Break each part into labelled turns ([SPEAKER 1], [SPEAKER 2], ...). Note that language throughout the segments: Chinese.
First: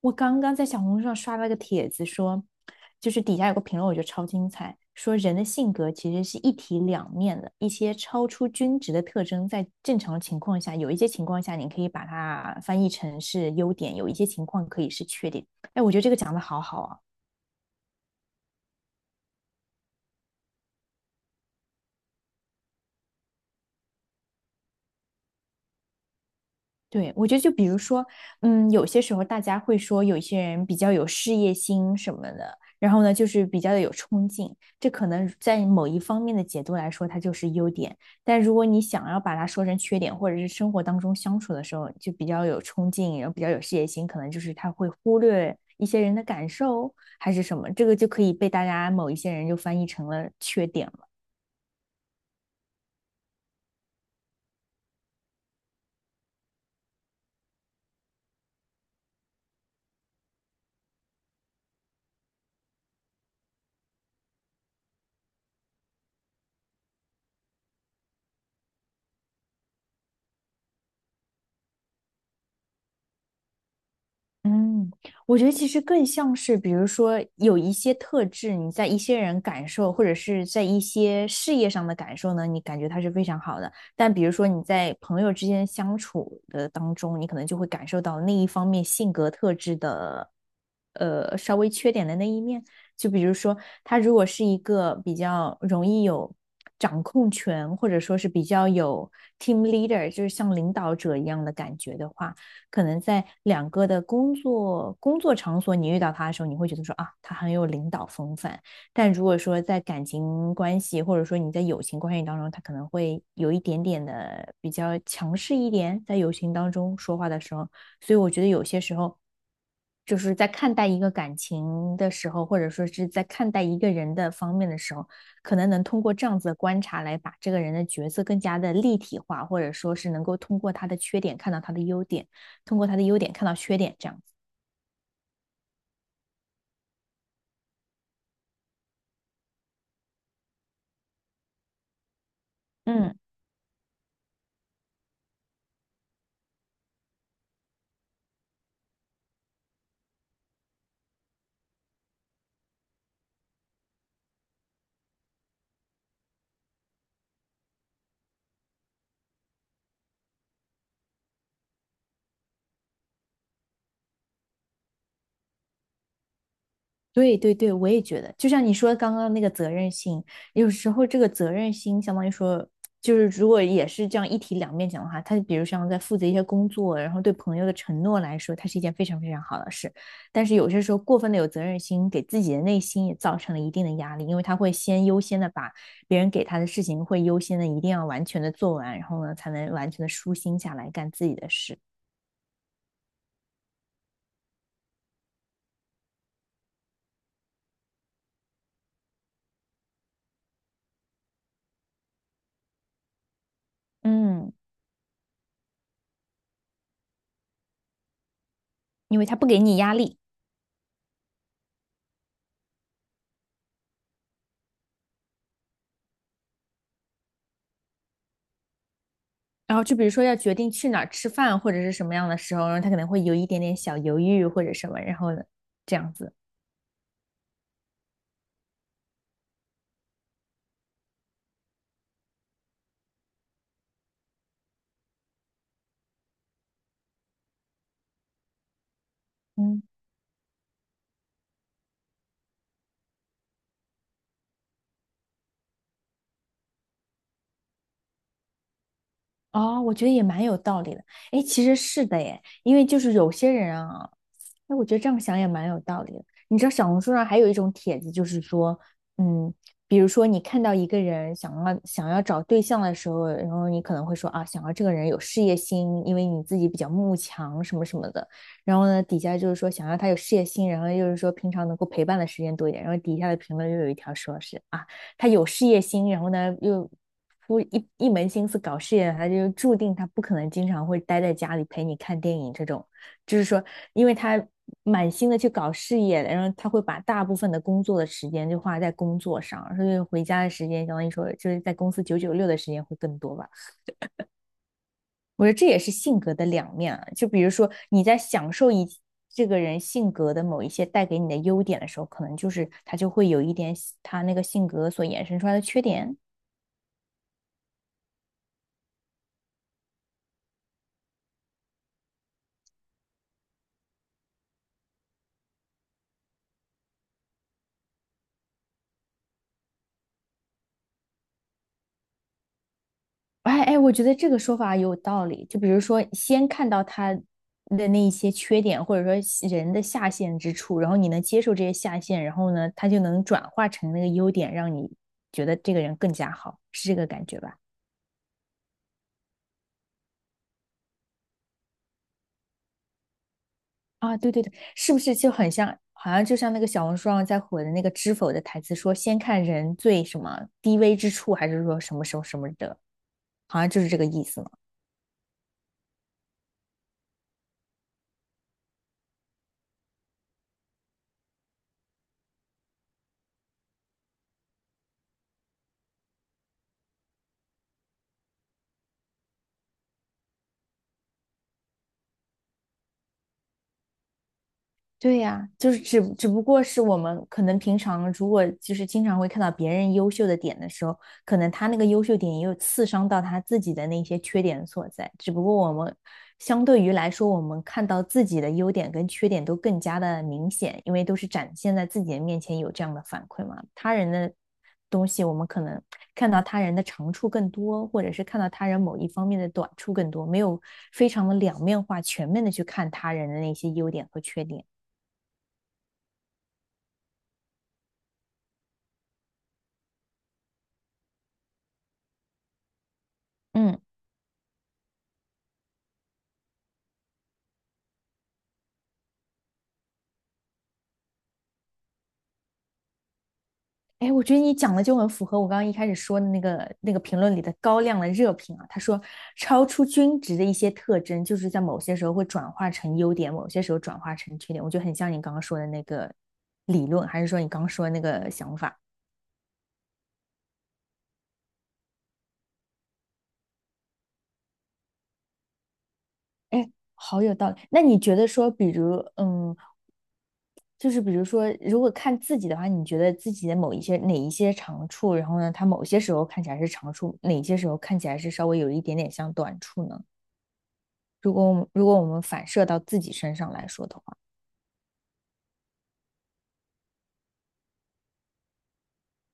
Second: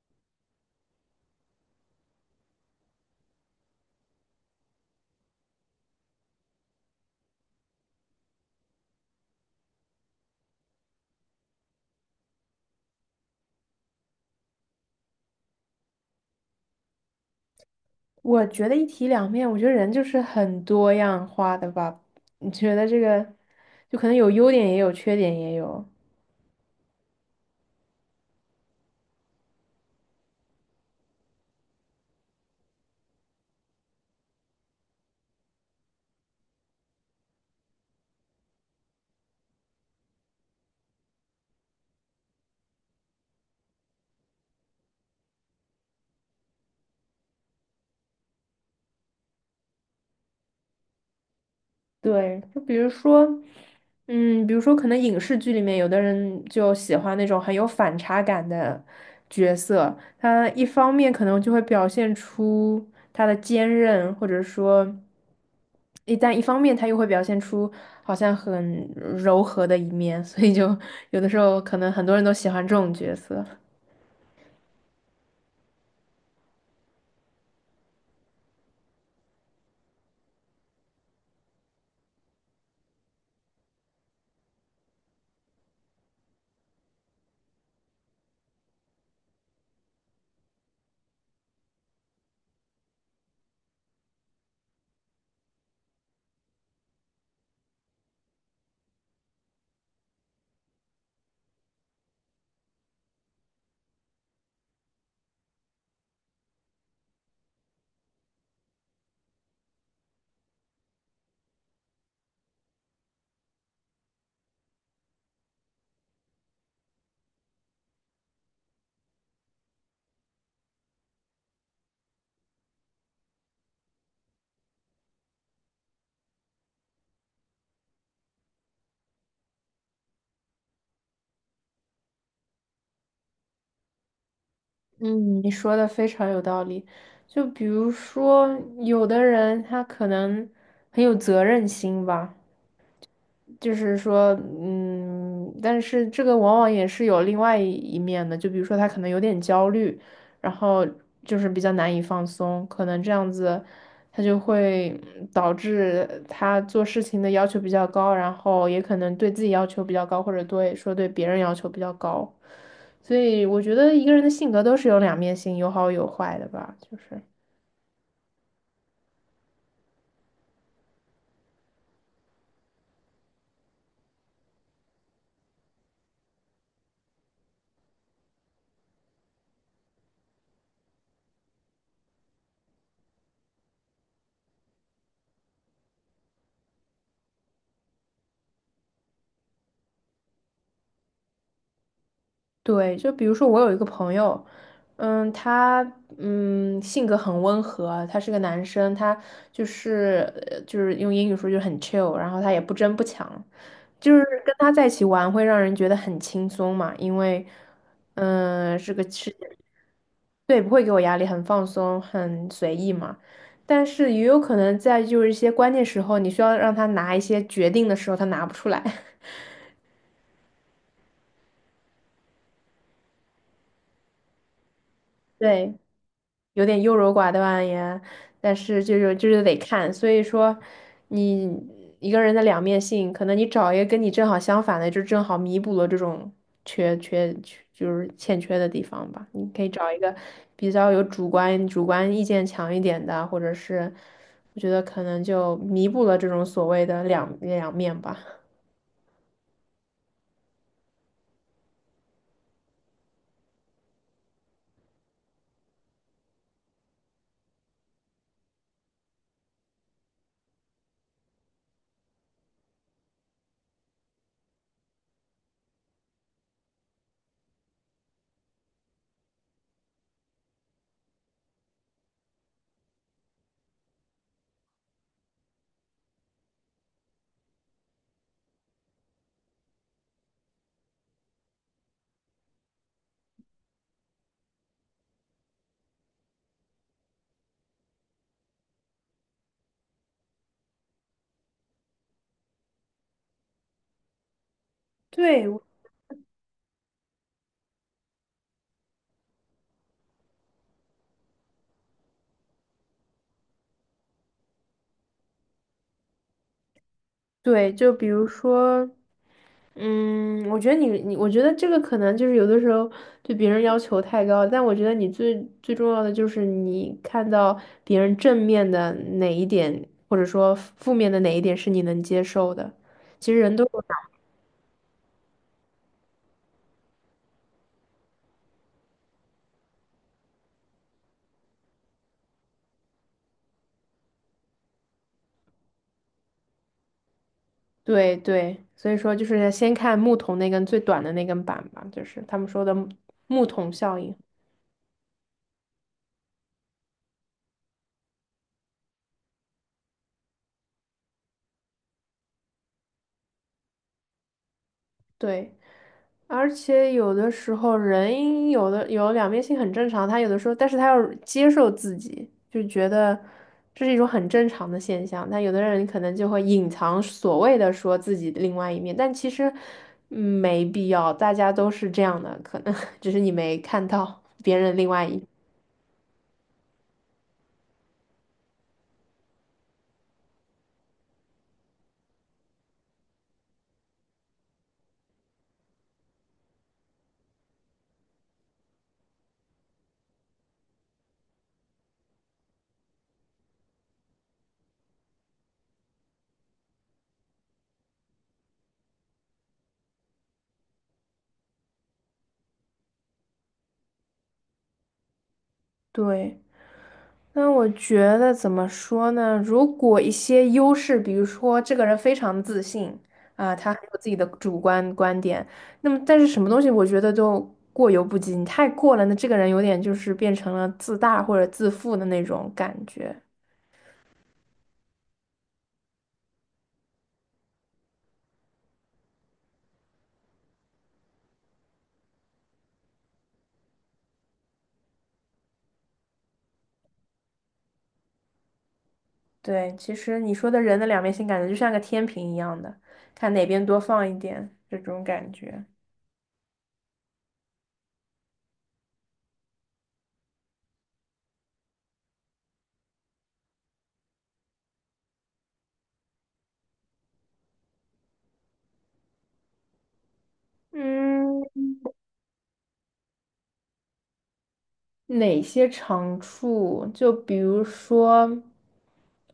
[SPEAKER 1] 我刚刚在小红书上刷了个帖子说，就是底下有个评论，我觉得超精彩，说人的性格其实是一体两面的，一些超出均值的特征，在正常的情况下，有一些情况下你可以把它翻译成是优点，有一些情况可以是缺点。哎，我觉得这个讲的好好啊。
[SPEAKER 2] 我觉得一体两面，我觉得人就是很多样化的吧。你觉得这个，就可能有优点也有缺点也有。
[SPEAKER 1] 对，我觉得就比如说，有些时候大家会说有一些人比较有事业心什么的，然后呢，就是比较的有冲劲，这可能在某一方面的解读来说，它就是优点。但如果你想要把它说成缺点，或者是生活当中相处的时候就比较有冲劲，然后比较有事业心，可能就是他会忽略一些人的感受还是什么，这个就可以被大家某一些人就翻译成了缺点。
[SPEAKER 2] 对，就比如说，比如说可能影视剧里面有的人就喜欢那种很有反差感的角色。他一方面可能就会表现出他的坚韧，或者说，一旦一方面他又会表现出好像很柔和的一面，所以就 有的时候可能很多人都喜欢这种角色。
[SPEAKER 1] 嗯，我觉得其实更像是，比如说有一些特质，你在一些人感受，或者是在一些事业上的感受呢，你感觉它是非常好的。但比如说你在朋友之间相处的当中，你可能就会感受到那一方面性格特质的，稍微缺点的那一面。就比如说，他如果是一个比较容易有掌控权，或者说是比较有 team leader，就是像领导者一样的感觉的话。可能在两个的工作场所，你遇到他的时候，你会觉得说啊，他很有领导风范。但如果说在感情关系，或者说你在友情关系当中，他可能会有一点点的比较强势一点，在友情当中说话的时候，所以我觉得有些时候。就是在看待一个感情的时候，或者说是在看待一个人的方面的时候，可能能通过这样子的观察来把这个人的角色更加的立体化，或者说是能够通过他的缺点看到他的优点。通过他的优点看到缺点，这样子。
[SPEAKER 2] 嗯，你说的非常有道理。就比如说，有的人他可能很有责任心吧。
[SPEAKER 1] 嗯，
[SPEAKER 2] 就是说，但是这个往往也是有另外一面的，就比如说他可能有点焦虑，然后就是比较难以放松，可能这样子，他就会导致他做事情的要求比较高，然后也可能对自己要求比较高，或者对说对别人要求比较高，所以我觉得一个人的性格都是有两面性，有好有坏的吧，就是。
[SPEAKER 1] 对对对，我也觉得，就像你说刚刚那个责任心，有时候这个责任心相当于说，就是如果也是这样一体两面讲的话，他比如像在负责一些工作，然后对朋友的承诺来说，它是一件非常非常好的事。但是有些时候过分的有责任心，给自己的内心也造成了一定的压力，因为他会先优先的把别人给他的事情会优先的一定要完全的做完，然后呢才能完全的舒心下来干自己的事。
[SPEAKER 2] 对，就比如说我有一个朋友，他性格很温和，他是个男生，他就是就是用英语说就是很 chill,然后他也不争不抢，就是
[SPEAKER 1] 嗯，
[SPEAKER 2] 跟他在一起玩会让人觉得很轻松嘛，因为嗯是个
[SPEAKER 1] 因为
[SPEAKER 2] 是
[SPEAKER 1] 他不给你压力。
[SPEAKER 2] 对，不会给我压力，很放松，很随意嘛。但是也有可能在就是一些关键时候，你需要让他拿一些决定的时候，他拿不出来。
[SPEAKER 1] 然后就比如说要决定去哪儿吃饭或者是什么样的时候，然后他可能会有一点点小犹豫或者什么，然后呢，
[SPEAKER 2] 对。
[SPEAKER 1] 这样子，
[SPEAKER 2] 有点优柔寡断呀，但是就是得看，所以说你一个人的两面性，可能你找一个跟你正好相反的，就正好弥补了这种缺缺缺就是欠缺的地方吧。你可以
[SPEAKER 1] 嗯。
[SPEAKER 2] 找一个比较有主观意见强一点的，或者是我觉得可能就弥补了这种所谓的两面吧。
[SPEAKER 1] 哦，我觉得也蛮有道理的。哎，其实是的耶，因为就是有些人啊，哎，我觉得这样想也蛮有道理的。你知道小红书上还有一种帖子，就是说，嗯，比如说你看到一个人想要找对象的时候，然后你可能会说啊，想要这个人有事业心，因为你自己比较慕强什么什么的。然后呢，底下就是说想要他有事业心，然后又是说平常能够陪伴的时间多一点。然后底下的评论又有一条说是啊，他有事业心，然后呢又不一门心思搞事业，他就注定他不可能经常会待在家里陪你看电影这种。就是说，因为他满心的去搞事业，然后他会把大部分的工作的时间就花在工作上，所以回家的时间，相当于说就是在公司九九六的时间会更多吧。我
[SPEAKER 2] 对，
[SPEAKER 1] 觉得这也是性格的两面啊。就比如说你在享受一这个人性格的某一些带给你的优点的时候，可能就是他就会有一点他那个性格所衍生出来的缺点。
[SPEAKER 2] 对，就比如说。嗯，我觉得你，我觉得这个可能就是有的时候对别人要求太高，但我觉得你最重要的就是你看到别人正面的哪一点，或者说负面的哪一点是你能接受的。其实人
[SPEAKER 1] 哎
[SPEAKER 2] 都
[SPEAKER 1] 哎，
[SPEAKER 2] 有，
[SPEAKER 1] 我觉得这个说法有道理。就比如说，先看到他的那一些缺点，或者说是人的下限之处，然后你能接受这些下限，然后呢，他就能转化成那个优点，让你觉得这个人更加好，是这个感觉吧？
[SPEAKER 2] 对对，所以说就是先看木桶那根最短的那根板吧，就是他们说的木桶效应。
[SPEAKER 1] 啊，对对对，是不是就很像，好像就像那个小红书上在火的那个知否的台词说，先看人最什么低微之处，还是说什么什么什么的，好像就是这个意思嘛。
[SPEAKER 2] 对。而且有的时候人有的有两面性很正常，他有的时候，但是他要接受自己，就觉得这是一种很正常的现象。但有的人可能就会隐藏所谓的说自己的另外一面，但其实没必要，大家都是这样的，可能 只是你没看到别人另外
[SPEAKER 1] 对
[SPEAKER 2] 一。
[SPEAKER 1] 呀，就是只不过是我们可能平常如果就是经常会看到别人优秀的点的时候，可能他那个优秀点也有刺伤到他自己的那些缺点所在。只不过我们相对于来说，我们看到自己的优点跟缺点都更加的明显，因为都是展现在自己的面前有这样的反馈嘛。他人的东西，我们可能看到他人的长处更多，或者是看到他人某一方面的短处更多，没有非常的两面化、全面的去看他人的那些优点和缺点。
[SPEAKER 2] 对。那我觉得怎么说呢？如果一些优势，比如说这个人非常自信啊，他
[SPEAKER 1] 嗯，
[SPEAKER 2] 很有自己的主观观点，那么但是什么东西，我觉得都过犹不及。你太过了，那这个人有点就是变成了自大或者自负的那种感觉。
[SPEAKER 1] 哎，我觉得你讲的就很符合我刚刚一开始说的那个评论里的高亮的热评啊。他说，超出均值的一些特征，就是在某些时候会转化成优点，某些时候转化成缺点。我觉得很像你刚刚说的那个理论，还是说你刚刚说的那个想法？
[SPEAKER 2] 对，其实你说的人的两面性，感觉就像个天平一样的，看哪边多放一点这种感觉。
[SPEAKER 1] 哎，好有道理。那你觉得说，比如，就是比如说，如果看自己的话，你觉得自己的某一些哪一些长处，然后呢，他某些时候看起来是长处，哪些时候看起来是稍微有一点点像短处呢？
[SPEAKER 2] 嗯，
[SPEAKER 1] 如果我们反射到自己身上来说的话，
[SPEAKER 2] 哪些长处？就比如说，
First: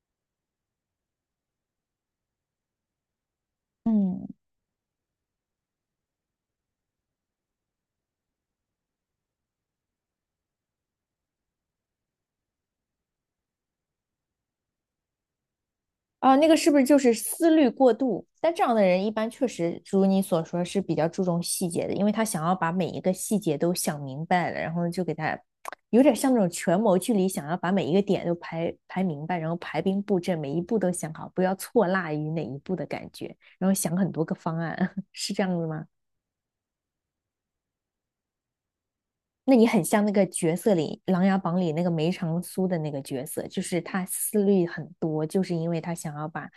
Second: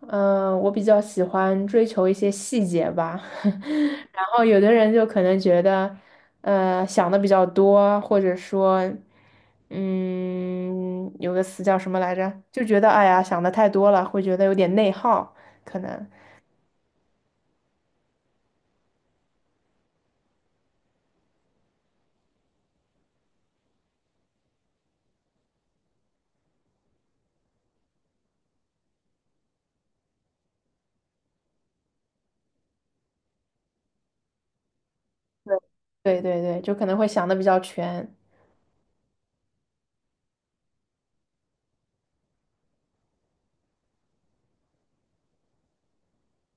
[SPEAKER 2] 嗯、我比较喜欢追求一些细节吧。然
[SPEAKER 1] 嗯，
[SPEAKER 2] 后有的人就可能觉得，想的比较多，或者说，嗯，有个词叫什么来着？就觉得哎呀，想的太多了，会觉得有点内耗，可能。
[SPEAKER 1] 啊，那个是不是就是思虑过度？但这样的人一般确实如你所说是比较注重细节的，因为他想要把每一个细节都想明白了，然后就给他有点像那种权谋剧里想要把每一个点都排明白，然后排兵布阵，每一步都想好，不要错落于哪一步的感觉，然后想很多个方案，是这样子吗？
[SPEAKER 2] 对对对对就可能会想的比较全。
[SPEAKER 1] 那你很像那个角色里《琅琊榜》里那个梅长苏的那个角色，就是他思虑很多，就是因为他想要把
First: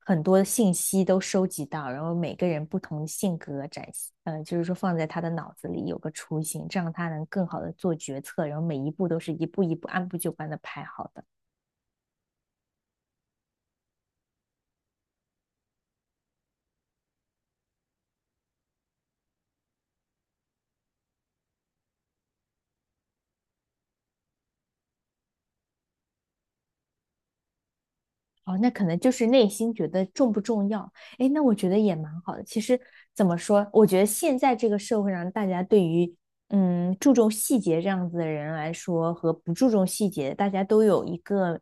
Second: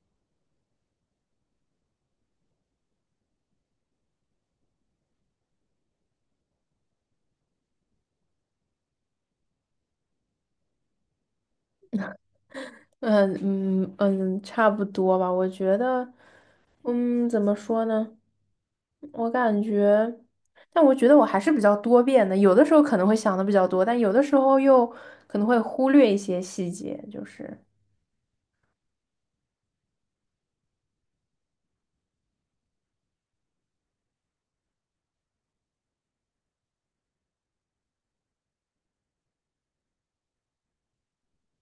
[SPEAKER 1] 很多信息都收集到，然后每个人不同性格展现，就是说放在他的脑子里有个雏形，这样他能更好的做决策，然后每一步都是一步一步按部就班的排好的。
[SPEAKER 2] 嗯嗯嗯，差不多吧。我觉得，嗯，怎么说呢？我感觉，但我觉得我还是比较多变的，有的时候可能会想的比较多，但有的时候又可能会忽略一些细节，就是
[SPEAKER 1] 哦，那可能就是内心觉得重不重要？哎，那我觉得也蛮好的。其实怎么说，我觉得现在这个社会上，大家对于注重细节这样子的人来说，和不注重细节，大家都有一个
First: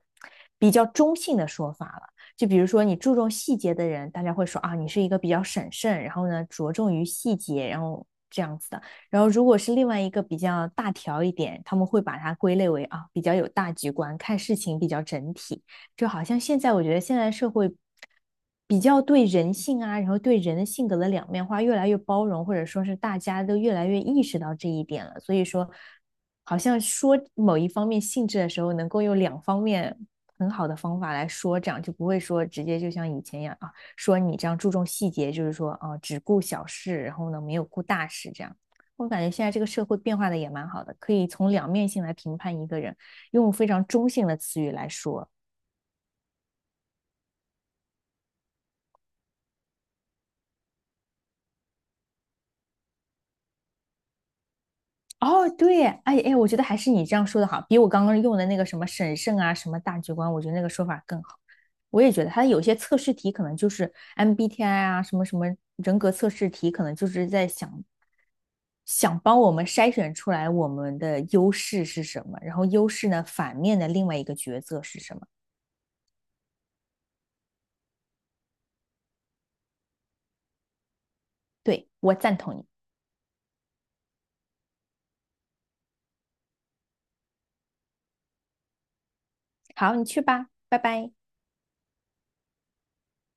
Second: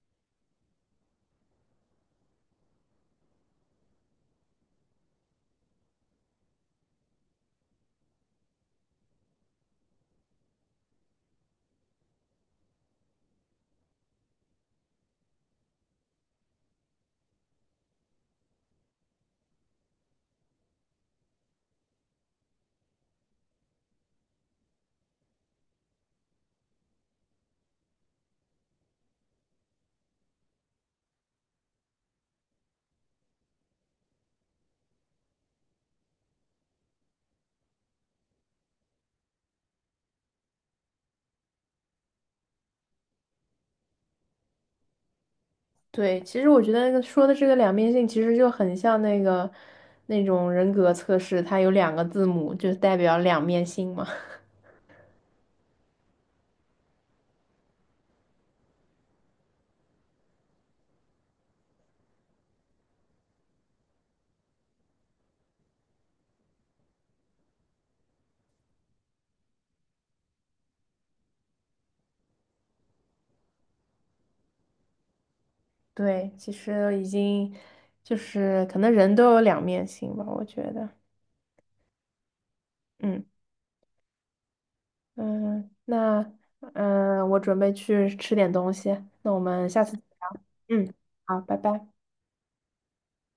[SPEAKER 1] 比较中性的说法了。就比如说，你注重细节的人，大家会说啊，你是一个比较审慎，然后呢着重于细节，然后这样子的。然后如果是另外一个比较大条一点，他们会把它归类为啊比较有大局观，看事情比较整体。就好像现在我觉得现在社会比较对人性啊，然后对人的性格的两面化越来越包容，或者说是大家都越来越意识到这一点了。所以说，好像说某一方面性质的时候，能够用两方面很好的方法来说，这样就不会说直接就像以前一样啊，说你这样注重细节，就是说啊，只顾小事，然后呢没有顾大事这样。我感觉现在这个社会变化的也蛮好的，可以从两面性来评判一个人，用非常中性的词语来说。
[SPEAKER 2] 对。其实我觉得说的这个两面性，其实就很像那个那种人格测试，它有两个字母，就代表两面性嘛。
[SPEAKER 1] 哦，对，哎哎，我觉得还是你这样说的好，比我刚刚用的那个什么审慎啊、什么大局观，我觉得那个说法更好。我也觉得它有些测试题可能就是 MBTI 啊，什么什么人格测试题，可能就是在想帮我们筛选出来我们的优势是什么，然后优势呢，反面的另外一个角色是什么。
[SPEAKER 2] 对，其实已经就是可能人都有两面性吧，我觉得。
[SPEAKER 1] 对，我赞同你。
[SPEAKER 2] 嗯。嗯，那嗯，我准备去吃点东西，那我们下
[SPEAKER 1] 好，
[SPEAKER 2] 次，
[SPEAKER 1] 你去吧，拜
[SPEAKER 2] 嗯，
[SPEAKER 1] 拜。
[SPEAKER 2] 好，拜拜。